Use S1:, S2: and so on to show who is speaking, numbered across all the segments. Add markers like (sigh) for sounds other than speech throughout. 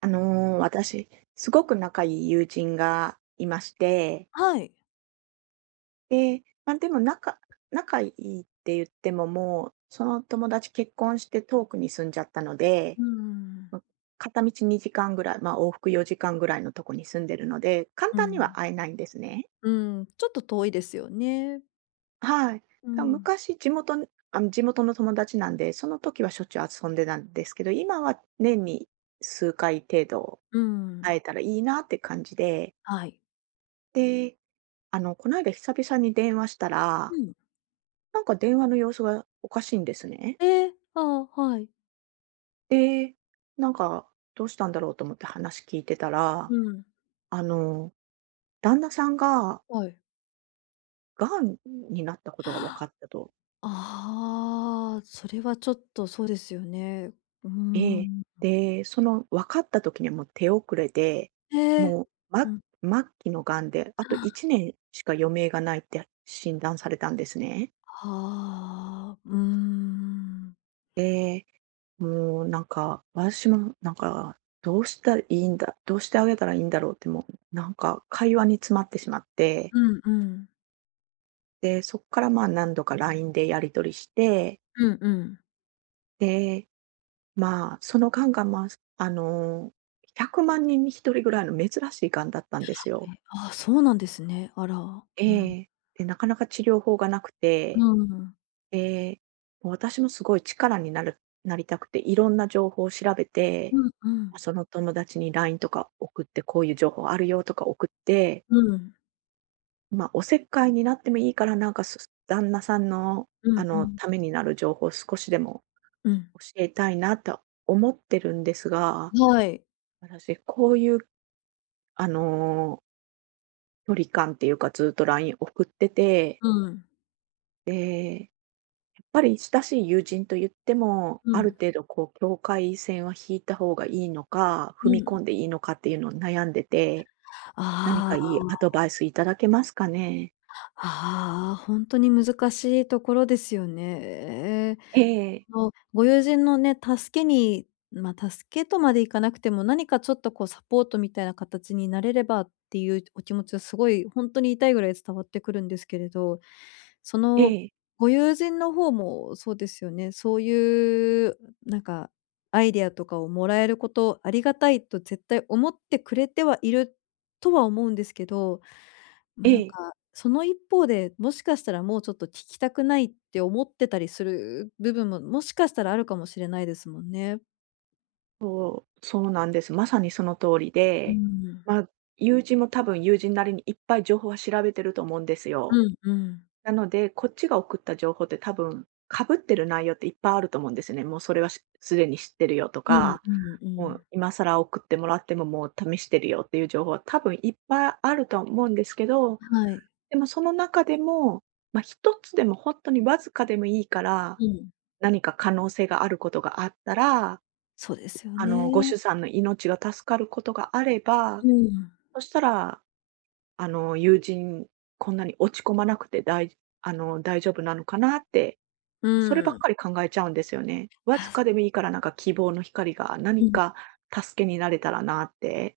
S1: 私、すごく仲いい友人がいまして、
S2: はい。
S1: で、まあ、でも仲いいって言っても、もう、その友達結婚して遠くに住んじゃったので、
S2: うん。
S1: ま、片道2時間ぐらい、往復4時間ぐらいのとこに住んでるので、簡
S2: う
S1: 単には
S2: ん。
S1: 会えないんですね。
S2: うん、ちょっと遠いですよね。
S1: はい。
S2: うん。
S1: 昔地元に地元の友達なんで、その時はしょっちゅう遊んでたんですけど、今は年に数回程度
S2: う
S1: 会
S2: ん。
S1: えたらいいなって感じで
S2: はい。
S1: で、こないだ久々に電話したら、
S2: うん。
S1: なんか電話の様子がおかしいんですね。
S2: えああ、はい。
S1: で、なんかどうしたんだろうと思って話聞いてたら、
S2: うん。
S1: あの、旦那さんが
S2: はい。
S1: 癌になったことが分かったと。
S2: ああ、それはちょっとそうですよね。うー
S1: ええ。
S2: ん。
S1: で、その分かった時にはもう手遅れで、
S2: ええ。
S1: もう、
S2: うん。
S1: 末期の癌で、あと1年しか余命がないって診断されたんですね。
S2: ああ、うーん。
S1: で、もうなんか、私もどうしたらいいんだどうしてあげたらいいんだろうって、もう、なんか会話に詰まってしまって、
S2: うんうん。
S1: で、そこからまあ何度か LINE でやり取りして、
S2: うんうん。
S1: で、そのがんが、あの、100万人に1人ぐらいの珍しいがんだったんですよ。
S2: え、ああ、そうなんですね。あら。うん。
S1: ええ。で、なかなか治療法がなく
S2: う
S1: て、
S2: ん。
S1: で、もう私もすごい力になりたくて、いろんな情報を調べて、
S2: うんうん。
S1: その友達に LINE とか送って、こういう情報あるよとか送って、
S2: うん。
S1: まあ、おせっかいになってもいいから、旦那さんの、
S2: うんうん。
S1: ためになる情報を少しでも
S2: うん。
S1: 教えたいなと思ってるんですが、
S2: はい。
S1: 私こういう、あの、距離感っていうか、ずっと LINE 送ってて、
S2: うん。
S1: で、やっぱり親しい友人と言っても、
S2: う
S1: ある
S2: ん。
S1: 程度こう境界線は引いた方がいいのか、
S2: う
S1: 踏み
S2: ん。
S1: 込んでいいのかっていうのを悩んでて、何か
S2: あ
S1: いいア
S2: あ、
S1: ドバイスいただけますかね？
S2: ああ、本当に難しいところですよね。
S1: ええ、
S2: の、ご友人のね、助けにまあ、助けとまでいかなくても、何かちょっとこうサポートみたいな形になれればっていうお気持ちはすごい本当に痛いぐらい伝わってくるんですけれど、そ
S1: え
S2: の
S1: え、
S2: ご友人の方もそうですよね。そういうなんかアイデアとかをもらえること、ありがたいと絶対思ってくれてはいるとは思うんですけど、ま
S1: え
S2: あ、なん
S1: え。
S2: か、その一方で、もしかしたらもうちょっと聞きたくないって思ってたりする部分も、もしかしたらあるかもしれないですもんね。
S1: そうなんです。まさにその通り
S2: う
S1: で、
S2: ん。
S1: ま、あ友人も多分友人なりにいっぱい情報は調べてると思うんですよ。
S2: うんうん。
S1: なので、こっちが送った情報って多分、かぶってる内容っていっぱいあると思うんですね。もうそれはすでに知ってるよと
S2: うん
S1: か、
S2: うんう
S1: も
S2: ん。
S1: う今更送ってもらってももう試してるよっていう情報は多分いっぱいあると思うんですけど、
S2: はい。
S1: でもその中でも、まあ、一つでも本当にわずかでもいいから
S2: うん。
S1: 何か可能性があることがあったら、
S2: そうですよね。
S1: ご主さんの命が助かることがあれば、
S2: うん。
S1: そしたら、あの、友人、こんなに落ち込まなくて大あの、大丈夫なのかなって、
S2: う
S1: そればっ
S2: ん。
S1: かり考えちゃうんですよね。わ
S2: あ
S1: ずかでもいいから、なんか希望の光が
S2: う
S1: 何
S2: ん。
S1: か助けになれたらなって。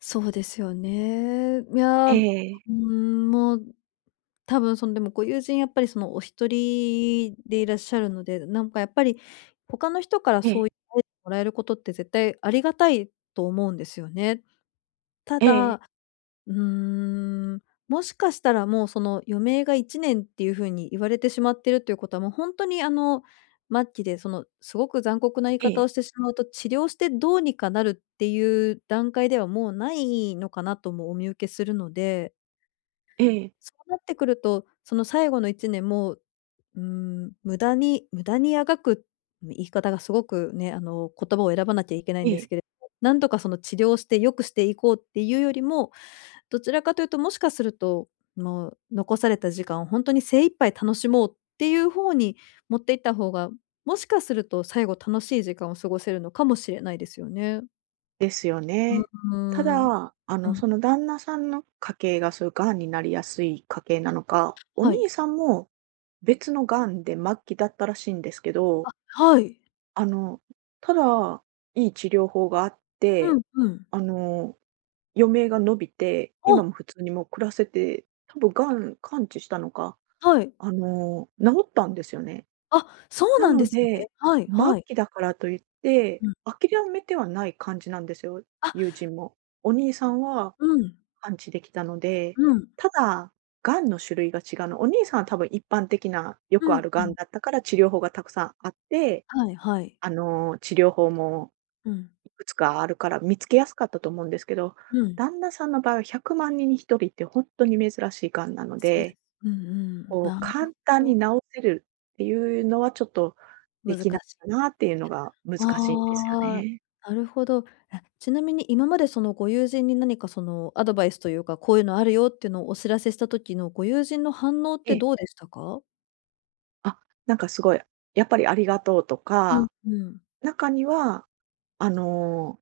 S2: そうですよね。いや、
S1: え
S2: う
S1: え、
S2: ーん、もう、多分そのでもご友人やっぱりそのお一人でいらっしゃるので、なんかやっぱり他の人から
S1: え
S2: そ
S1: え、
S2: ういうもらえることって絶対ありがたいと思うんですよね。た
S1: ええ、
S2: だうーん、もしかしたらもうその余命が1年っていう風に言われてしまってるということは、もう本当に末期でそのすごく残酷な言い
S1: え
S2: 方
S1: え、
S2: をしてしまうと、治療してどうにかなるっていう段階ではもうないのかなともお見受けするので、
S1: ええ、
S2: そうなってくると、その最後の1年も、うーん、無駄にあがく、言い方がすごくね、言葉を選ばなきゃいけない
S1: え
S2: んです
S1: え。
S2: けれど、なんとかその治療して良くしていこうっていうよりも、どちらかというと、もしかすると、もう残された時間を本当に精一杯楽しもうっていう方に持っていった方が、もしかすると最後楽しい時間を過ごせるのかもしれないですよね。
S1: ですよ
S2: う
S1: ね。た
S2: ーん。
S1: だ、
S2: うん。
S1: その旦那さんの家系がそういう癌になりやすい家系なのか、お
S2: はい。
S1: 兄さんも別の癌で末期だったらしいんですけど、
S2: はい。
S1: あの、ただ、いい治療法があっ
S2: う
S1: て、
S2: んうん。
S1: あの、余命が伸びて、
S2: あ、
S1: 今も普通にもう暮らせて、多分癌完治したのか、
S2: はい。
S1: 治ったんですよね。
S2: あ、そう
S1: な
S2: なん
S1: の
S2: ですね。
S1: で、
S2: はい
S1: 末
S2: はい。
S1: 期だからといって、
S2: うん。
S1: 諦めてはない感じなんですよ、
S2: あ、
S1: 友人も。お兄さんは
S2: うん。
S1: 完治できたので、
S2: うん。
S1: ただ、がんの種類が違うの。お兄さんは多分一般的なよ
S2: う
S1: くあ
S2: ん
S1: る
S2: う
S1: がん
S2: ん。
S1: だったから、治療法がたくさんあって、
S2: はいはい。
S1: 治療法も
S2: うん。
S1: いくつかあるから見つけやすかったと思うんですけど、
S2: うん。
S1: 旦那さんの場合は100万人に1人って本当に珍しいがんなの
S2: そうで
S1: で、
S2: す。うんうん。
S1: こう、
S2: なる
S1: 簡単
S2: ほ
S1: に
S2: ど。
S1: 直せるっていうのはちょっとで
S2: 難
S1: きない
S2: しい
S1: かなっていうのが難しいんですよ
S2: ああ、
S1: ね。
S2: なるほど。えちなみに今までそのご友人に何かそのアドバイスというか、こういうのあるよっていうのをお知らせした時のご友人の反応っ
S1: え
S2: て
S1: え。
S2: どうでしたか？
S1: あ、なんかすごい、やっぱりありがとうと
S2: うん
S1: か、
S2: うん。
S1: 中には、あの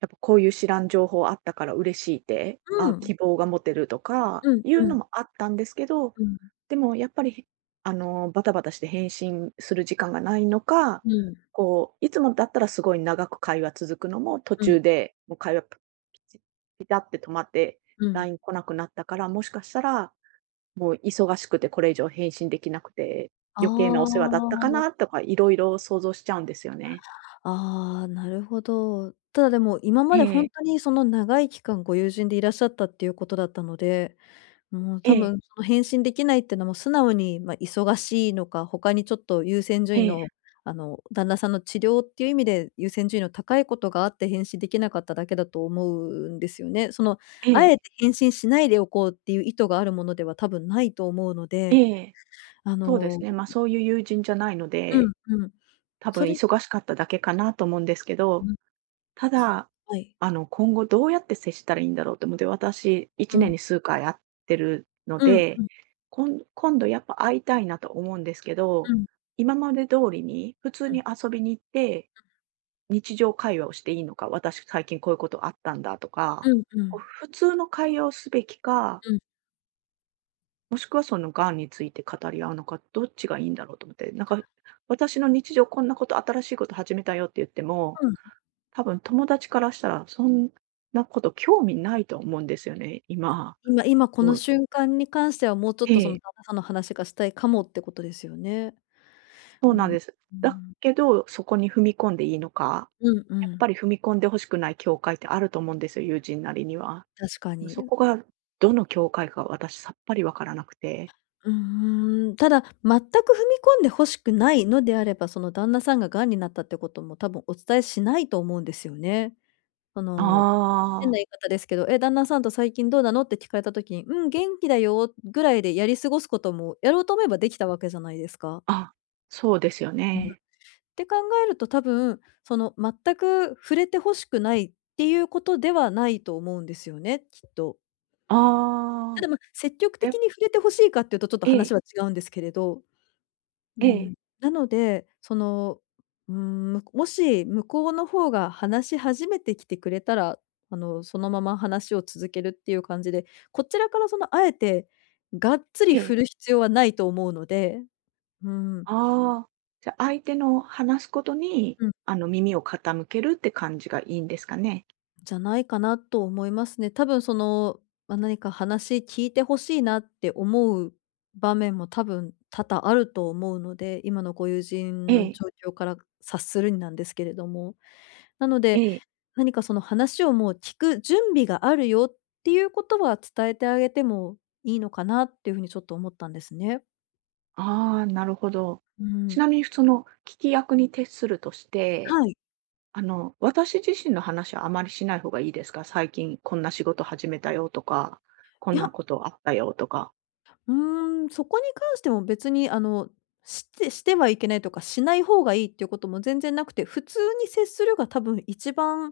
S1: やっぱこういう知らん情報あったから嬉しいって、
S2: う
S1: あ、
S2: ん。
S1: 希望が持てるとか
S2: うん
S1: いう
S2: う
S1: の
S2: ん
S1: もあったんですけど、
S2: うんうん
S1: でもやっぱり、バタバタして返信する時間がないのか、こう、いつもだったらすごい長く会話続くのも途
S2: うん
S1: 中で、もう会話ピチピタって止まって、
S2: うん。
S1: LINE 来なくなったから、もしかしたら、もう忙しくてこれ以上返信できなくて、余計なお世話
S2: あ
S1: だったかなとかいろいろ想像しちゃうんですよね。
S2: あ、ああ、なるほど。ただでも今
S1: え
S2: までほん
S1: え、
S2: とにその長い期間ご友人でいらっしゃったっていうことだったのでもう
S1: え
S2: 多
S1: え、
S2: 分その返信できないってのも素直に、ま、忙しいのか、他にちょっと優先順
S1: え
S2: 位
S1: え、
S2: の、旦那さんの治療っていう意味で優先順位の高いことがあって返信できなかっただけだと思うんですよね。その、
S1: え
S2: あえ
S1: え、
S2: て返信しないでおこうっていう意図があるものでは多分ないと思うの
S1: え
S2: で、
S1: え。
S2: あ
S1: そうです
S2: の
S1: ね、そういう友人じゃないの
S2: う
S1: で、
S2: んうん。
S1: 多分
S2: それ
S1: 忙しかっただけかなと思うんですけど、
S2: うん、
S1: ただ、
S2: はい。
S1: 今後どうやって接したらいいんだろうと思って、私
S2: う
S1: 1年
S2: ん。
S1: に数回会ってるの
S2: うんうんう
S1: で、
S2: ん。
S1: 今度やっぱ会いたいなと思うんですけ
S2: う
S1: ど、
S2: ん。
S1: 今まで通りに普通に遊びに行って、日常会話をしていいのか、私最近こういうことあったんだとか、
S2: うんう
S1: こう
S2: ん。
S1: 普通の会話をすべきか、
S2: うん。
S1: もしくはその癌について語り合うのか、どっちがいいんだろうと思って、なんか私の日常こんなこと、新しいこと始めたよって言っても、
S2: うん。
S1: 多分友達からしたらそんなこと興味ないと思うんですよね、今。
S2: 今今こ
S1: も
S2: の
S1: う、
S2: 瞬間に関してはもうちょっ
S1: え
S2: とその
S1: え、
S2: 旦那さんの話がしたいかもってことですよね。
S1: そう
S2: う
S1: なん
S2: ん、
S1: です。
S2: う
S1: だ
S2: ん。
S1: けど、そこに踏み込んでいいのか、
S2: うんう
S1: やっぱ
S2: ん。
S1: り踏み込んで欲しくない境界ってあると思うんですよ、友人なりには。
S2: 確か
S1: そ
S2: に。
S1: こがどの境界か私さっぱりわからなくて。
S2: うんうん。ただ、全く踏み込んで欲しくないのであれば、その旦那さんが癌になったってことも多分お伝えしないと思うんですよね。そ
S1: あ
S2: の、変な
S1: あ、
S2: 言い方ですけど、「え、旦那さんと最近どうなの？」って聞かれた時に、「うん、元気だよ」ぐらいでやり過ごすことも、やろうと思えばできたわけじゃないですか。
S1: あ、そうですよ
S2: うん。っ
S1: ね。
S2: て考えると多分、その全く触れて欲しくないっていうことではないと思うんですよね、きっと。た
S1: あ
S2: だ、ま、積極
S1: あ、
S2: 的
S1: え、
S2: に触れて欲しいかっていうとちょっと
S1: ええ、
S2: 話は違うんですけれど、う
S1: え
S2: ん。
S1: え、
S2: なので、その、うーん、むもし向こうの方が話し始めてきてくれたら、そのまま話を続けるっていう感じで、こちらからそのあえてがっつり
S1: ええ。
S2: 振る必要はないと思うので、うん。
S1: ああ、じゃ、相手の話すことに、
S2: うん。
S1: 耳を傾けるって感じがいいんですかね？
S2: じゃないかなと思いますね。多分その、まあ、何か話聞いてほしいなって思う場面も多分多々あると思うので、今のご友
S1: え
S2: 人の
S1: え、
S2: 状況から察するになんですけれども。なの
S1: え
S2: で、
S1: え。
S2: 何かその話をもう聞く準備があるよっていうことは伝えてあげてもいいのかなっていうふうにちょっと思ったんですね。
S1: ああ、なるほど。
S2: う
S1: ち
S2: ん。
S1: なみにその、聞き役に徹するとして、
S2: はい。
S1: 私自身の話はあまりしない方がいいですか？最近こんな仕事始めたよとか、こ
S2: い
S1: ん
S2: や、
S1: なことあったよとか。
S2: うーん、そこに関しても別にしてはいけないとか、しない方がいいっていうことも全然なくて、普通に接するが多分一番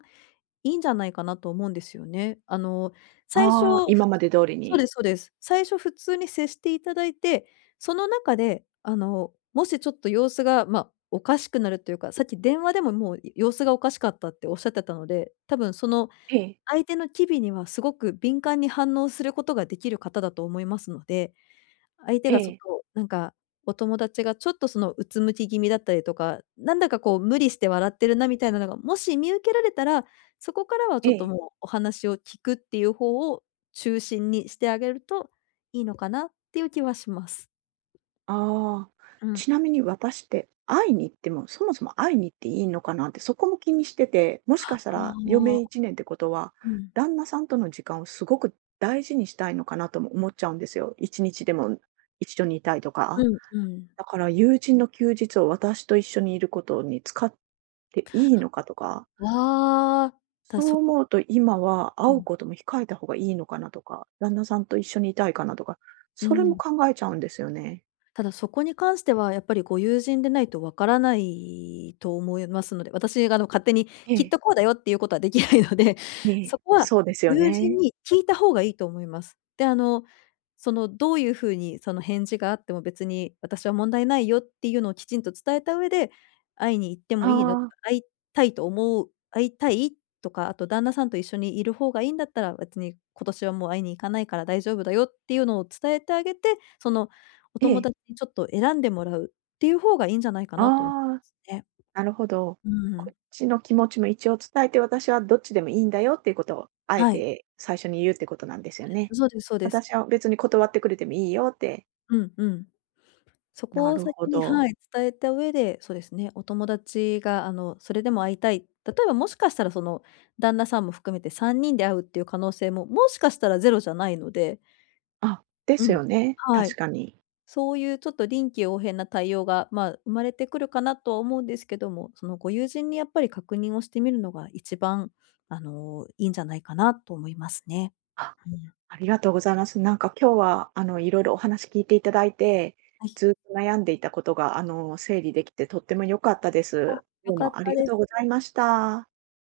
S2: いいんじゃないかなと思うんですよね。最初、
S1: ああ、今
S2: ふ
S1: まで通り
S2: そう
S1: に。
S2: ですそうです。最初普通に接していただいて、その中で、もしちょっと様子が、ま、おかしくなるというか、さっき電話でももう様子がおかしかったっておっしゃってたので、多分その
S1: ええ、
S2: 相手の機微にはすごく敏感に反応することができる方だと思いますので相手
S1: え
S2: がそ
S1: え、
S2: となんか、お友達がちょっとその、うつむき気味だったりとか、なんだかこう無理して笑ってるなみたいなのが、もし見受けられたら、そこからは
S1: え
S2: ちょっと
S1: え。
S2: もうお話を聞くっていう方を中心にしてあげるといいのかなっていう気はします。
S1: ああ、
S2: うん。
S1: ちなみに私って会いに行っても、そもそも会いに行っていいのかなって、そこも気にしてて、もし
S2: あ
S1: かしたら余命
S2: あ。
S1: 1年ってことは、
S2: うん。
S1: 旦那さんとの時間をすごく大事にしたいのかなとも思っちゃうんですよ。1日でも一緒にいたいとか。
S2: うんうん。
S1: だから友人の休日を私と一緒にいることに使っていいのかとか、
S2: わあ。だ
S1: そう
S2: そ
S1: 思うと今は
S2: う
S1: 会う
S2: ん、
S1: ことも控えた方がいいのかなとか、旦那さんと一緒にいたいかなとか、
S2: う
S1: それも
S2: ん。
S1: 考えちゃうんですよね。
S2: ただそこに関してはやっぱりご友人でないとわからないと思いますので、私が勝手に
S1: え
S2: きっ
S1: え、
S2: とこうだよっていうことはできないので、
S1: え
S2: (laughs) そ
S1: え、
S2: こは
S1: そうですよ
S2: ご友人
S1: ね。
S2: に聞いた方がいいと思います。で、そのどういうふうにその返事があっても別に私は問題ないよっていうのをきちんと伝えた上で、会いに行って
S1: あ
S2: もいいの、
S1: あ、
S2: 会い会いたいとか、あと旦那さんと一緒にいる方がいいんだったら別に今年はもう会いに行かないから大丈夫だよっていうのを伝えてあげて、そのお
S1: え
S2: 友
S1: え、
S2: 達にちょっと選んでもらうっていう方がいいんじゃないかなと思い
S1: ああ、
S2: ますね。
S1: なるほど。
S2: う
S1: こ
S2: ん
S1: っちの気持ちも一応伝えて、私はどっちでもいいんだよっていうことを、あえ
S2: はい。
S1: て最初に言うってことなんですよね。
S2: そうですそうです。
S1: 私は別に断ってくれてもいいよって。
S2: うんうん。そ
S1: な
S2: こを
S1: る
S2: 先
S1: ほ
S2: に
S1: ど。
S2: はい、伝えた上で、そうですね、お友達がそれでも会いたい、例えばもしかしたらその、旦那さんも含めて3人で会うっていう可能性も、もしかしたらゼロじゃないので、
S1: あ、で
S2: う
S1: す
S2: ん、
S1: よね、
S2: は
S1: 確
S2: い。
S1: かに。
S2: そういうちょっと臨機応変な対応が、まあ、生まれてくるかなとは思うんですけども、そのご友人にやっぱり確認をしてみるのが一番、いいんじゃないかなと思いますね。
S1: あ、
S2: うん。
S1: ありがとうございます。なんか今日は、いろいろお話聞いていただいて、
S2: はい。
S1: ずっと悩んでいたことが、整理できてとっても良かったで
S2: あ、
S1: す。
S2: 良
S1: どう
S2: かっ
S1: もあ
S2: た
S1: りが
S2: で
S1: と
S2: す。
S1: うございました。